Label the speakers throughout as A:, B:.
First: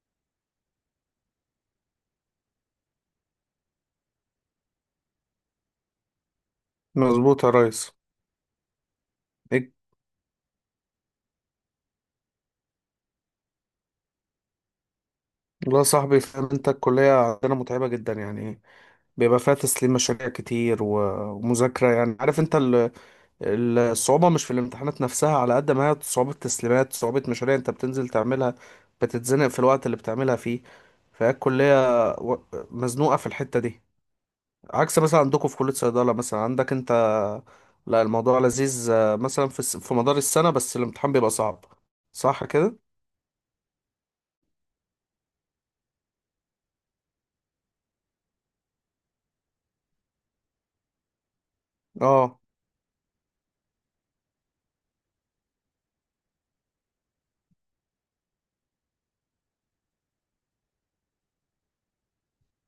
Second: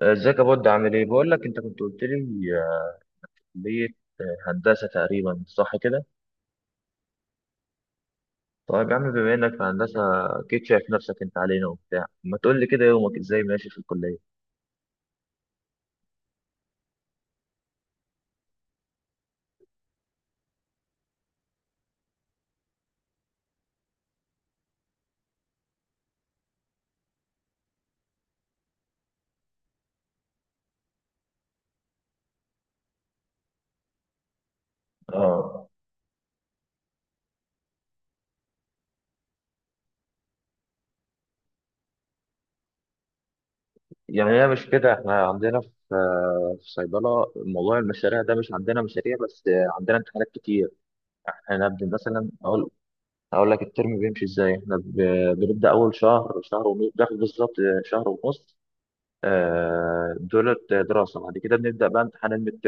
A: ازيك يا بود؟ عامل ايه؟ بقول لك انت كنت قلت لي آه، كليه. هندسه تقريبا، صح كده؟
B: مظبوط يا ريس.
A: طيب يا عم، بما انك في
B: إيه؟
A: هندسه اكيد شايف نفسك انت علينا وبتاع. ما تقول لي كده يومك ازاي ماشي في الكليه؟
B: والله يا صاحبي، فاهم انت الكلية عندنا متعبة جدا يعني. بيبقى فيها تسليم مشاريع كتير ومذاكرة، يعني عارف انت الصعوبة مش في الامتحانات نفسها، على قد ما هي صعوبة تسليمات، صعوبة مشاريع انت بتنزل تعملها، بتتزنق في الوقت اللي بتعملها فيه. فهي الكلية و- مزنوقة في الحتة دي، عكس مثلا عندكم في
A: اه،
B: كلية صيدلة، مثلا عندك انت لا الموضوع لذيذ. مثلا في في مدار السنة بس الامتحان بيبقى صعب. صح كده؟
A: يعني هي مش كده. احنا عندنا في صيدله موضوع المشاريع ده، مش عندنا مشاريع بس، عندنا امتحانات كتير. احنا نبدا مثلا
B: اه.
A: اقول. هقول لك الترم بيمشي ازاي. احنا بنبدا اول شهر، شهر ونص بناخد بالظبط، شهر ونص. دولت دراسه. بعد كده بنبدا بقى امتحان الميد.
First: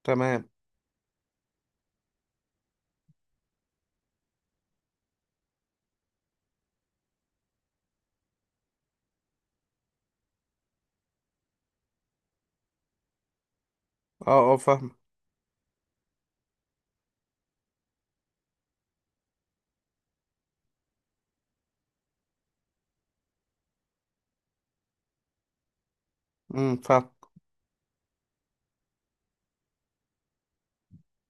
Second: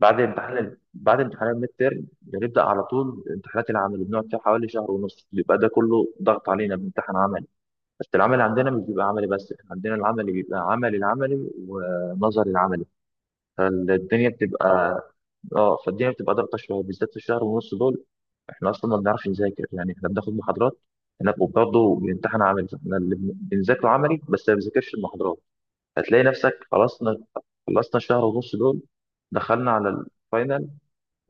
B: تمام.
A: بعد امتحان الميد تيرم بنبدا على طول امتحانات العمل، بنقعد فيها حوالي شهر ونص. بيبقى ده كله ضغط علينا، بنمتحن عملي. بس العمل عندنا مش بيبقى عملي بس، احنا عندنا العملي بيبقى عملي، العملي ونظري العملي، فالدنيا
B: اه اه، فاهم.
A: بتبقى. اه، فالدنيا بتبقى ضغطه شويه بالذات في الشهر ونص دول. احنا اصلا ما بنعرفش نذاكر، يعني احنا بناخد محاضرات. احنا برضه بنمتحن عملي، فاحنا اللي بنذاكره عملي بس، ما بنذاكرش المحاضرات. هتلاقي نفسك
B: فاهم.
A: خلصنا، خلصنا الشهر ونص دول، دخلنا على الفاينل.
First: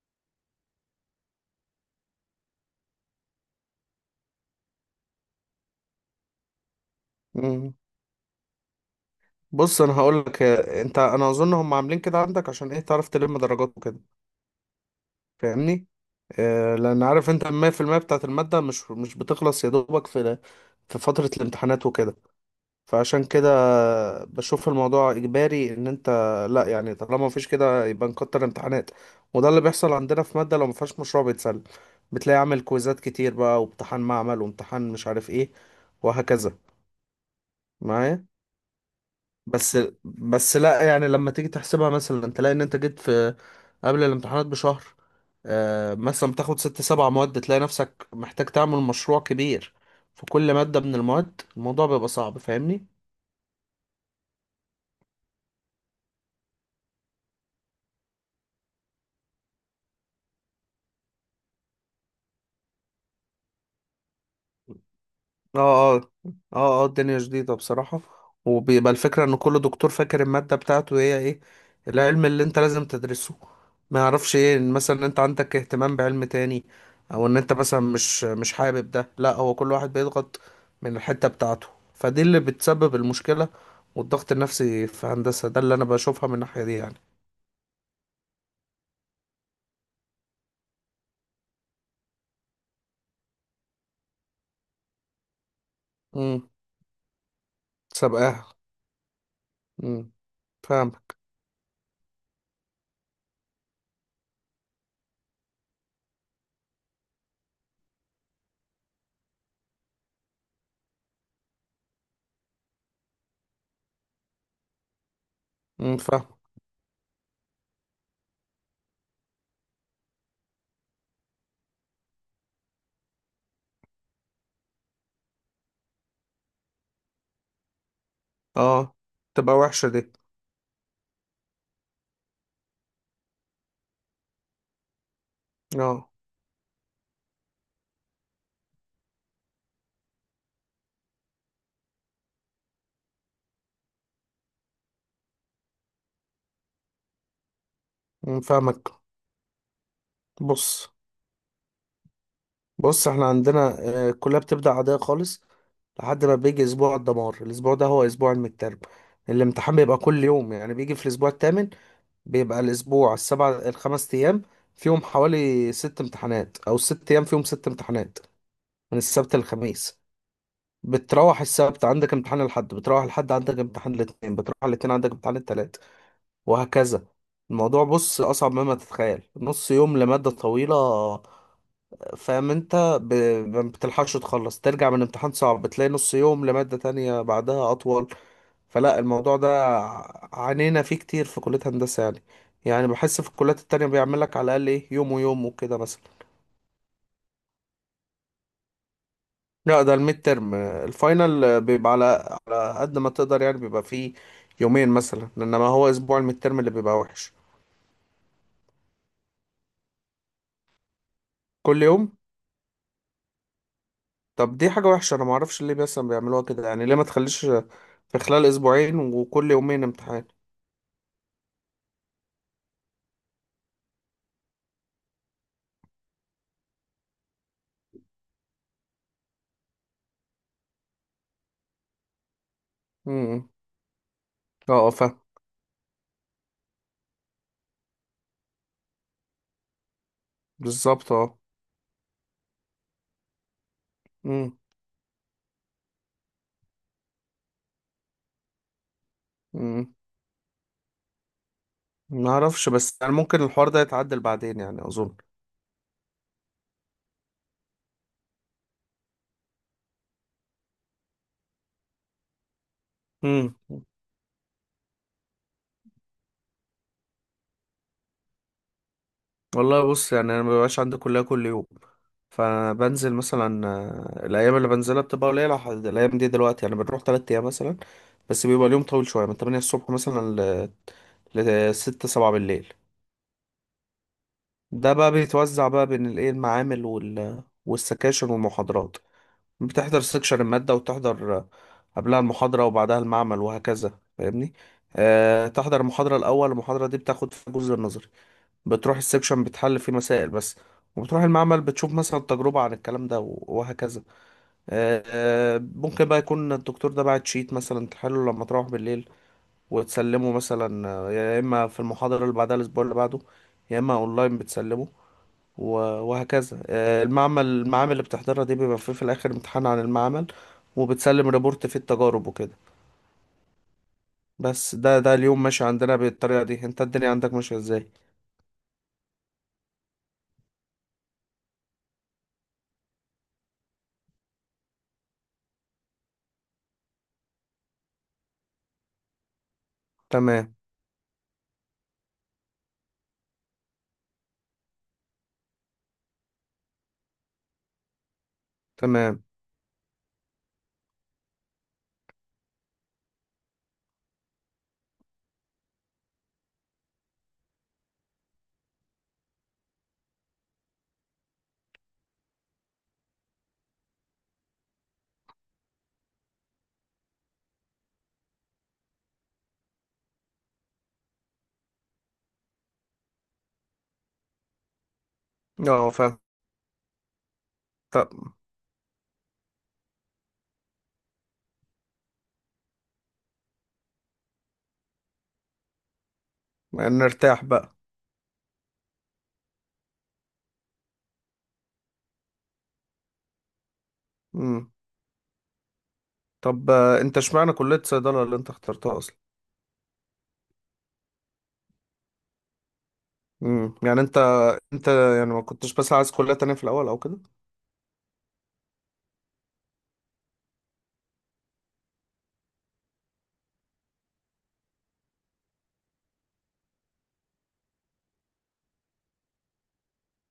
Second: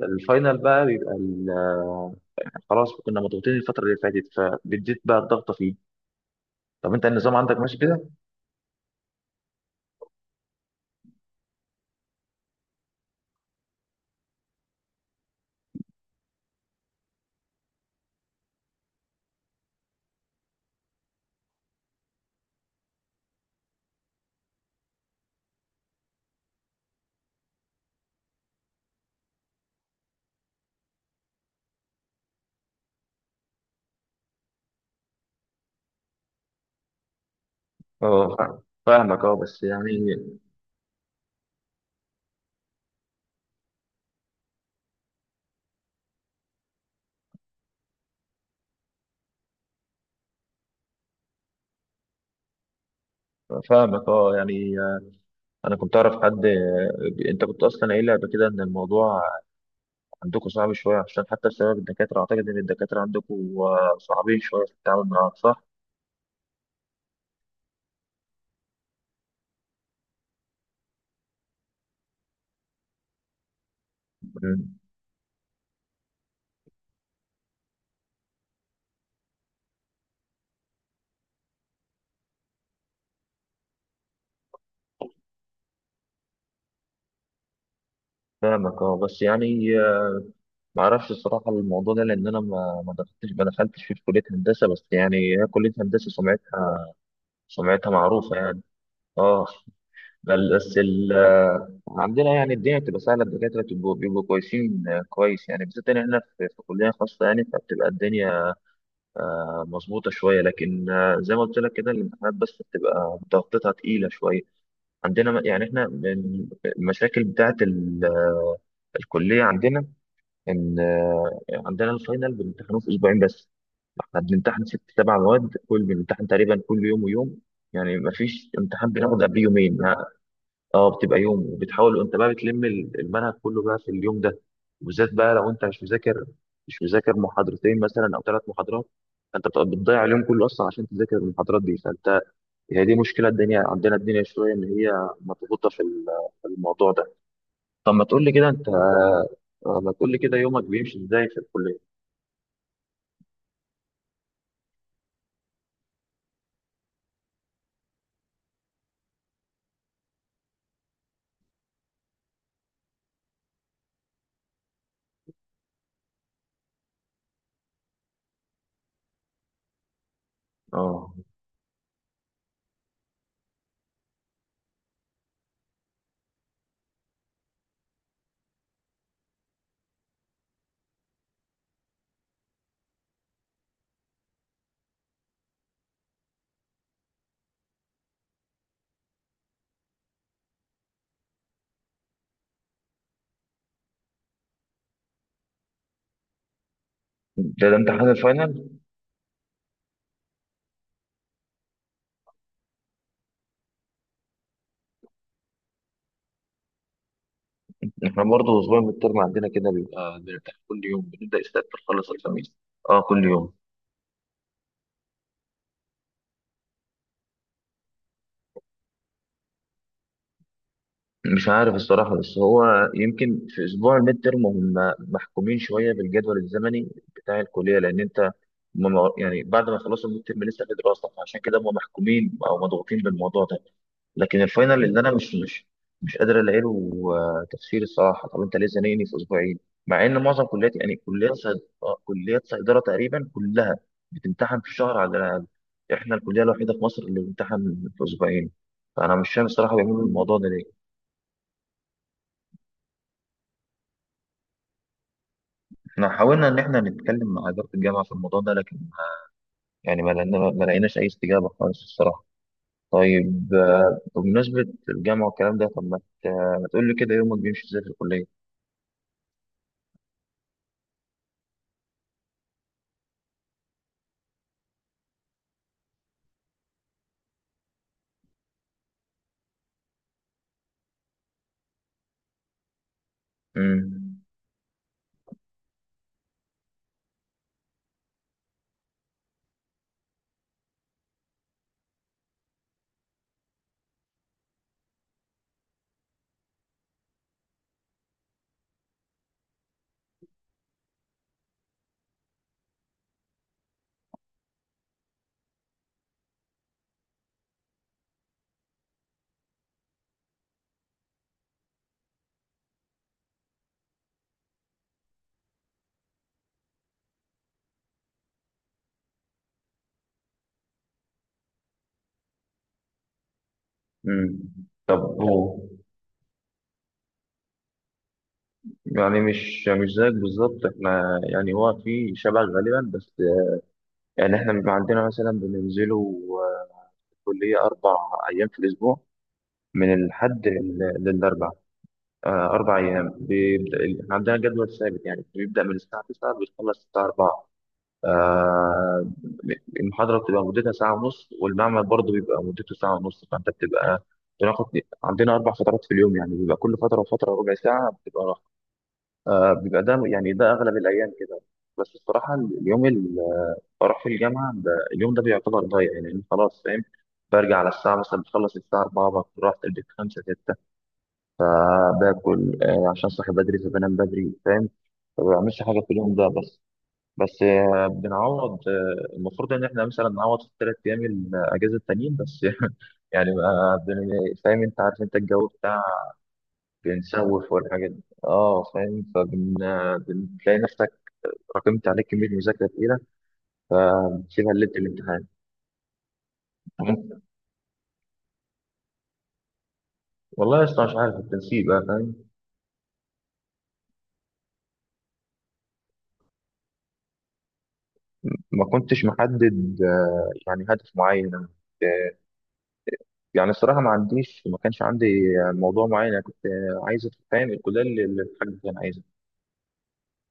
A: الفاينل بقى بيبقى خلاص، كنا مضغوطين الفترة اللي فاتت، فبديت بقى الضغطة فيه. طب انت النظام عندك
B: امم
A: ماشي كده؟
B: بص، انا هقول لك، انت انا اظن هم عاملين كده عندك عشان ايه؟ تعرف تلم درجات وكده. فاهمني؟ آه، لان عارف انت المية في المية بتاعت المادة مش بتخلص يا دوبك في فترة الامتحانات وكده. فعشان كده بشوف الموضوع اجباري ان انت، لا يعني طالما مفيش كده يبقى نكتر امتحانات. وده اللي بيحصل عندنا في مادة لو مفيهاش مشروع بيتسلم، بتلاقي عامل كويزات كتير بقى، وامتحان معمل، وامتحان مش عارف ايه، وهكذا معايا.
A: اه، فاهمك. اه بس
B: بس،
A: يعني.
B: بس لا يعني لما تيجي تحسبها مثلا تلاقي ان انت جيت في قبل الامتحانات بشهر. مثلا بتاخد ست سبع مواد تلاقي نفسك محتاج تعمل مشروع كبير في كل مادة من المواد. الموضوع بيبقى صعب، فاهمني؟
A: فاهمك. اه يعني انا كنت اعرف حد. انت كنت اصلا قايل لي قبل كده ان الموضوع عندكم صعب شويه، عشان حتى بسبب الدكاتره اعتقد ان الدكاتره عندكم صعبين شويه في التعامل معاهم، صح؟
B: اه اه. اه اه، الدنيا جديدة بصراحة. وبيبقى الفكرة ان كل دكتور فاكر المادة بتاعته هي ايه العلم اللي انت لازم تدرسه. ما يعرفش ايه، إن
A: مم.
B: مثلا انت عندك اهتمام بعلم تاني، او ان انت مثلا مش حابب ده. لا، هو كل واحد بيضغط من الحتة بتاعته، فدي اللي بتسبب المشكلة والضغط النفسي في هندسة. ده اللي انا بشوفها من الناحية دي يعني.
A: فاهمك. اه بس يعني، ما اعرفش الصراحه الموضوع ده، لان انا ما دخلتش، في كليه هندسه بس يعني. هي كليه هندسه
B: امم
A: سمعتها، معروفة
B: سابقاها.
A: يعني. اه،
B: امم
A: بل بس
B: فاهم.
A: ال آه، عندنا يعني الدنيا بتبقى سهلة، الدكاترة بيبقوا كويسين، كويس يعني، بالذات إن إحنا في كلية خاصة، يعني فبتبقى الدنيا مظبوطة شوية. لكن زي ما قلت لك كده الامتحانات بس بتبقى ضغطتها تقيلة شوية. عندنا يعني إحنا
B: فاهم.
A: من المشاكل بتاعة الكلية عندنا، إن عندنا الفاينل بنمتحنه في أسبوعين بس. احنا بنمتحن ست سبع مواد، كل بنمتحن تقريبا كل يوم ويوم. يعني ما فيش امتحان
B: اه،
A: بناخد قبل
B: تبقى
A: يومين.
B: وحشة دي.
A: اه، بتبقى يوم وبتحاول وانت بقى بتلم المنهج كله بقى في اليوم ده. وبالذات بقى لو انت
B: اه.
A: مش مذاكر محاضرتين مثلا، او ثلاث محاضرات. فانت بتبقى بتضيع اليوم كله اصلا عشان تذاكر المحاضرات دي، فانت. هي دي مشكله الدنيا عندنا، الدنيا شويه ان هي مضغوطه في الموضوع ده. طب ما تقول لي كده انت،
B: فاهمك.
A: ما تقول لي كده يومك
B: بص،
A: بيمشي ازاي في الكليه؟
B: بص احنا عندنا الكلية بتبدأ عادية خالص لحد ما بيجي اسبوع الدمار. الاسبوع ده هو اسبوع المترم، الامتحان بيبقى كل يوم، يعني بيجي في الاسبوع الثامن. بيبقى الاسبوع السبع، الخمس ايام فيهم حوالي ست امتحانات، او ست ايام فيهم ست امتحانات من السبت للخميس.
A: اه،
B: بتروح السبت عندك امتحان، الاحد بتروح الاحد عندك امتحان، الاثنين بتروح الاثنين عندك امتحان الثلاث، وهكذا. الموضوع، بص، اصعب مما تتخيل. نص يوم لمادة طويلة، فاهم انت؟ ب... ما بتلحقش تخلص ترجع من امتحان صعب، بتلاقي نص يوم لمادة تانية بعدها اطول. فلا الموضوع ده عانينا فيه كتير في كلية هندسة يعني. يعني بحس في الكليات التانية بيعمل لك على الاقل ايه، يوم ويوم وكده مثلا.
A: ده امتحان الفاينل.
B: لا، ده الميد ترم. الفاينل بيبقى على قد ما تقدر يعني، بيبقى فيه يومين مثلا، انما هو اسبوع الميد ترم اللي بيبقى وحش.
A: احنا برضه اسبوع من الترم عندنا كده بيبقى بنمتحن كل يوم، بنبدا السبت
B: كل
A: نخلص
B: يوم.
A: الخميس. اه، كل يوم.
B: طب دي حاجة وحشة، انا معرفش ليه مثلا بيعملوها كده يعني. ليه ما تخليش في خلال اسبوعين وكل يومين امتحان؟
A: مش عارف الصراحة، بس هو يمكن في أسبوع الميد ترم هم محكومين شوية بالجدول الزمني بتاع الكلية، لأن أنت. هم يعني بعد ما خلصوا الميد ترم لسه في دراسة، فعشان كده هم محكومين أو مضغوطين بالموضوع ده. لكن
B: اه
A: الفاينل
B: اه،
A: اللي أنا
B: فاهم.
A: مش قادر ألاقي له تفسير الصراحة. طب أنت ليه زنقني في أسبوعين، مع إن معظم كليات يعني
B: بالظبط، اه.
A: كليات صيدلة تقريبا كلها
B: امم
A: بتمتحن في شهر على الأقل. إحنا الكلية الوحيدة في مصر اللي بتمتحن في أسبوعين. فأنا مش فاهم الصراحة
B: امم
A: بيعملوا الموضوع ده ليه.
B: ما اعرفش، بس يعني ممكن الحوار ده يتعدل بعدين يعني اظن.
A: احنا حاولنا ان احنا نتكلم مع اداره الجامعه في الموضوع ده، لكن يعني ما لقيناش اي استجابه خالص الصراحه. طيب،
B: امم
A: بمناسبه الجامعه والكلام ده، طب ما تقول لي كده يومك بيمشي ازاي في الكليه؟
B: والله بص، يعني انا ما بيبقاش عندي كلية كل يوم. فبنزل مثلا، الايام اللي بنزلها بتبقى قليلة. الايام دي دلوقتي يعني بنروح 3 ايام مثلا، بس بيبقى اليوم طويل شوية، من 8 الصبح مثلا ل 6 7 بالليل.
A: امم
B: ده بقى بيتوزع بقى بين الايه المعامل والسكاشن والمحاضرات. بتحضر سكشن المادة، وتحضر قبلها المحاضرة، وبعدها المعمل، وهكذا. فاهمني؟ أه. تحضر المحاضرة الأول، المحاضرة دي بتاخد في الجزء النظري، بتروح السكشن بتحل فيه مسائل بس، وبتروح المعمل بتشوف مثلا تجربة عن الكلام ده، وهكذا. أه. ممكن بقى يكون الدكتور ده بعت شيت مثلا تحله لما تروح بالليل، وتسلمه مثلا يا إما في المحاضرة اللي بعدها الأسبوع اللي بعده، يا إما أونلاين بتسلمه وهكذا. المعمل، المعامل اللي بتحضرها دي بيبقى فيه في الآخر امتحان عن المعمل، وبتسلم ريبورت فيه التجارب وكده.
A: امم
B: بس ده
A: طب
B: ده اليوم
A: هو
B: ماشي عندنا بالطريقة دي. انت الدنيا عندك ماشية ازاي؟
A: يعني مش زيك بالظبط، احنا يعني هو في شبه غالبا بس. يعني احنا بيبقى عندنا مثلا بننزلوا الكلية 4 أيام في الأسبوع، من الحد
B: تمام.
A: للأربع. 4 أيام. بيبدأ عندنا جدول ثابت يعني، بيبدأ من الساعة 9 بيخلص الساعة 4. آه،
B: تمام.
A: المحاضرة بتبقى مدتها ساعة ونص، والمعمل برضه بيبقى مدته ساعة ونص، فأنت بتبقى بناخد. عندنا أربع فترات في اليوم يعني، بيبقى كل فترة وفترة ربع ساعة بتبقى راحة. بيبقى ده، يعني ده أغلب الأيام كده. بس الصراحة اليوم اللي بروح فيه الجامعة ده، اليوم ده بيعتبر ضايع يعني، لأن خلاص فاهم. برجع على الساعة مثلا بخلص الساعة 4 بكون رحت البيت 5، 6. فباكل، عشان صاحي بدري فبنام بدري، فاهم. ما بعملش حاجه في
B: اه،
A: اليوم
B: فاهم.
A: ده بس. بس
B: طب
A: بنعوض، المفروض ان احنا مثلا نعوض في الثلاث ايام الاجازه التانيين بس يعني ما بن- فاهم انت، عارف انت الجو بتاع.
B: نرتاح
A: بنسوف
B: بقى.
A: والحاجات دي، اه فاهم، فبن آه، بتلاقي نفسك راكمت عليك كميه مذاكره تقيله، فبتسيبها
B: مم.
A: ليله الامتحان.
B: طب انت
A: ممكن-
B: اشمعنى كلية صيدلة اللي انت اخترتها اصلا؟
A: والله يا اسطى، مش عارف التنسيق بقى، فاهم.
B: مم. يعني انت، انت يعني ما كنتش بس عايز كلية تانية في الأول او كده؟
A: ما كنتش محدد يعني هدف معين. يعني الصراحة، ما كانش عندي موضوع معين. أنا كنت عايز أدخل، فاهم، الكلية اللي الحاج كان عايزها.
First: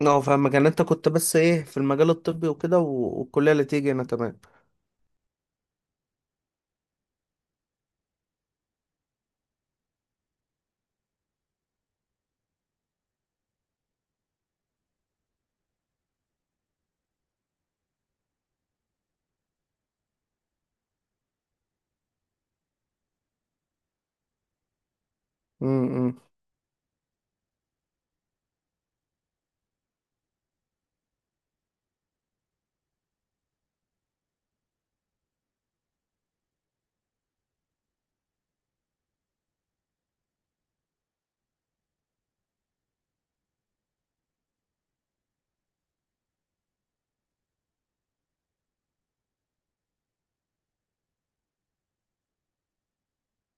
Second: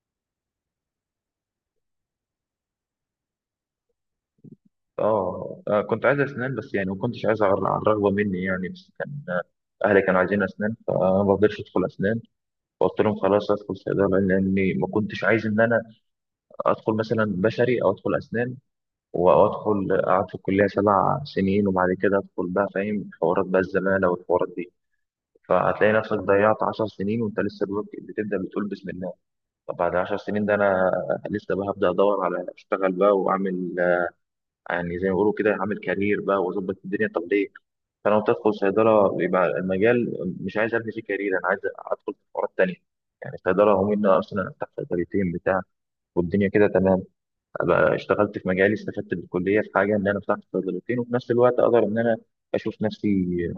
B: اه، فاهمك. يعني انت كنت بس ايه في المجال الطبي وكده والكلية اللي تيجي هنا. تمام.
A: كنت عايز أسنان بس، يعني ما كنتش عايز على على الرغبة مني، يعني بس كان أهلي كانوا عايزين أسنان، فأنا ما رضيتش أدخل أسنان. فقلت لهم خلاص أدخل صيدلة، لأني ما كنتش عايز إن أنا أدخل مثلا بشري أو أدخل أسنان، وأدخل أقعد في الكلية 7 سنين وبعد كده أدخل بقى فاهم، حوارات بقى الزمالة والحوارات دي. فهتلاقي نفسك
B: امم
A: ضيعت 10 سنين وأنت لسه بتبدأ بتقول بسم. طب بعد 10 سنين ده انا لسه بقى هبدا ادور على اشتغل بقى واعمل، يعني زي ما بيقولوا كده، اعمل كارير بقى واظبط الدنيا، طب ليه؟ فانا وأنت ادخل صيدله، يبقى المجال مش عايز ابني فيه كارير، انا عايز ادخل في حوارات تانيه. يعني صيدله، هم ان انا اصلا افتح صيدليتين بتاع، والدنيا كده تمام. أبقى اشتغلت في مجالي، استفدت بالكليه في حاجه ان انا فتحت صيدليتين، وفي نفس الوقت اقدر ان انا اشوف نفسي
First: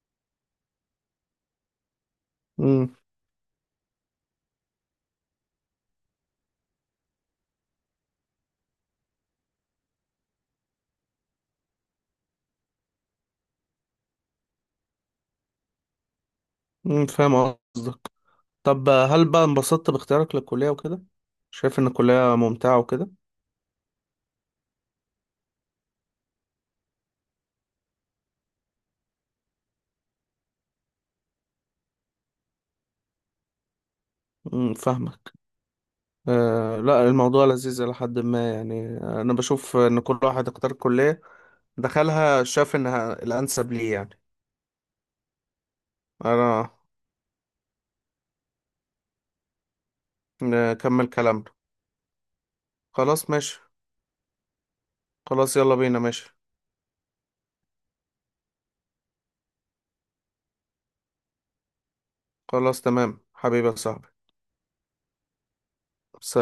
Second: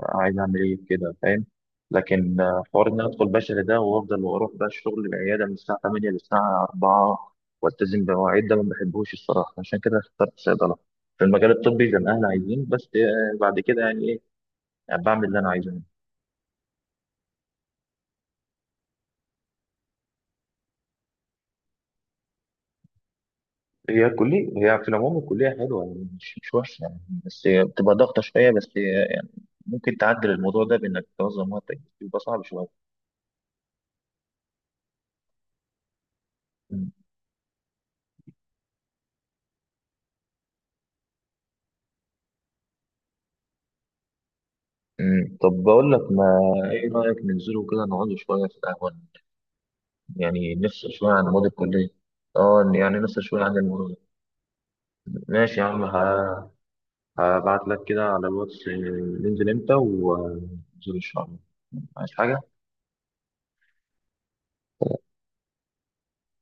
A: عايز اعمل ايه كده، فاهم. لكن حوار ان
B: امم
A: انا ادخل بشري ده، وافضل واروح بقى الشغل العياده من الساعه 8 للساعه 4، والتزم بمواعيد، ده ما بحبوش الصراحه، عشان كده اخترت صيدله في المجال الطبي زي ما احنا عايزين بس. بعد كده يعني ايه، يعني بعمل اللي انا عايزه.
B: فاهم قصدك. طب هل بقى انبسطت باختيارك للكلية وكده؟ شايف إن الكلية ممتعة وكده؟
A: هي الكلية، هي في العموم الكلية حلوة يعني، مش وحشة يعني، بس هي بتبقى ضغطة شوية بس. ممكن تعدل الموضوع ده بانك تنظم وقتك، بس يبقى صعب شويه.
B: فاهمك. آه
A: مم.
B: لا، الموضوع لذيذ إلى حد ما يعني. أنا بشوف إن كل واحد اختار كلية دخلها شاف إنها الأنسب ليه يعني.
A: مم. طب بقول لك، ما
B: أنا
A: ايه رايك ننزلوا كده نقعدوا شويه في القهوه، يعني نفصل
B: نكمل
A: شويه عن
B: كلامنا.
A: مواد الكليه. اه، يعني نفصل
B: خلاص
A: شويه عن
B: ماشي.
A: الموضوع ده.
B: خلاص
A: ماشي يا
B: يلا
A: عم،
B: بينا ماشي.
A: هبعت لك كده على الواتس، ننزل امتى وننزل ان شاء الله. عايز حاجه؟
B: خلاص تمام حبيبي يا صاحبي. سلام.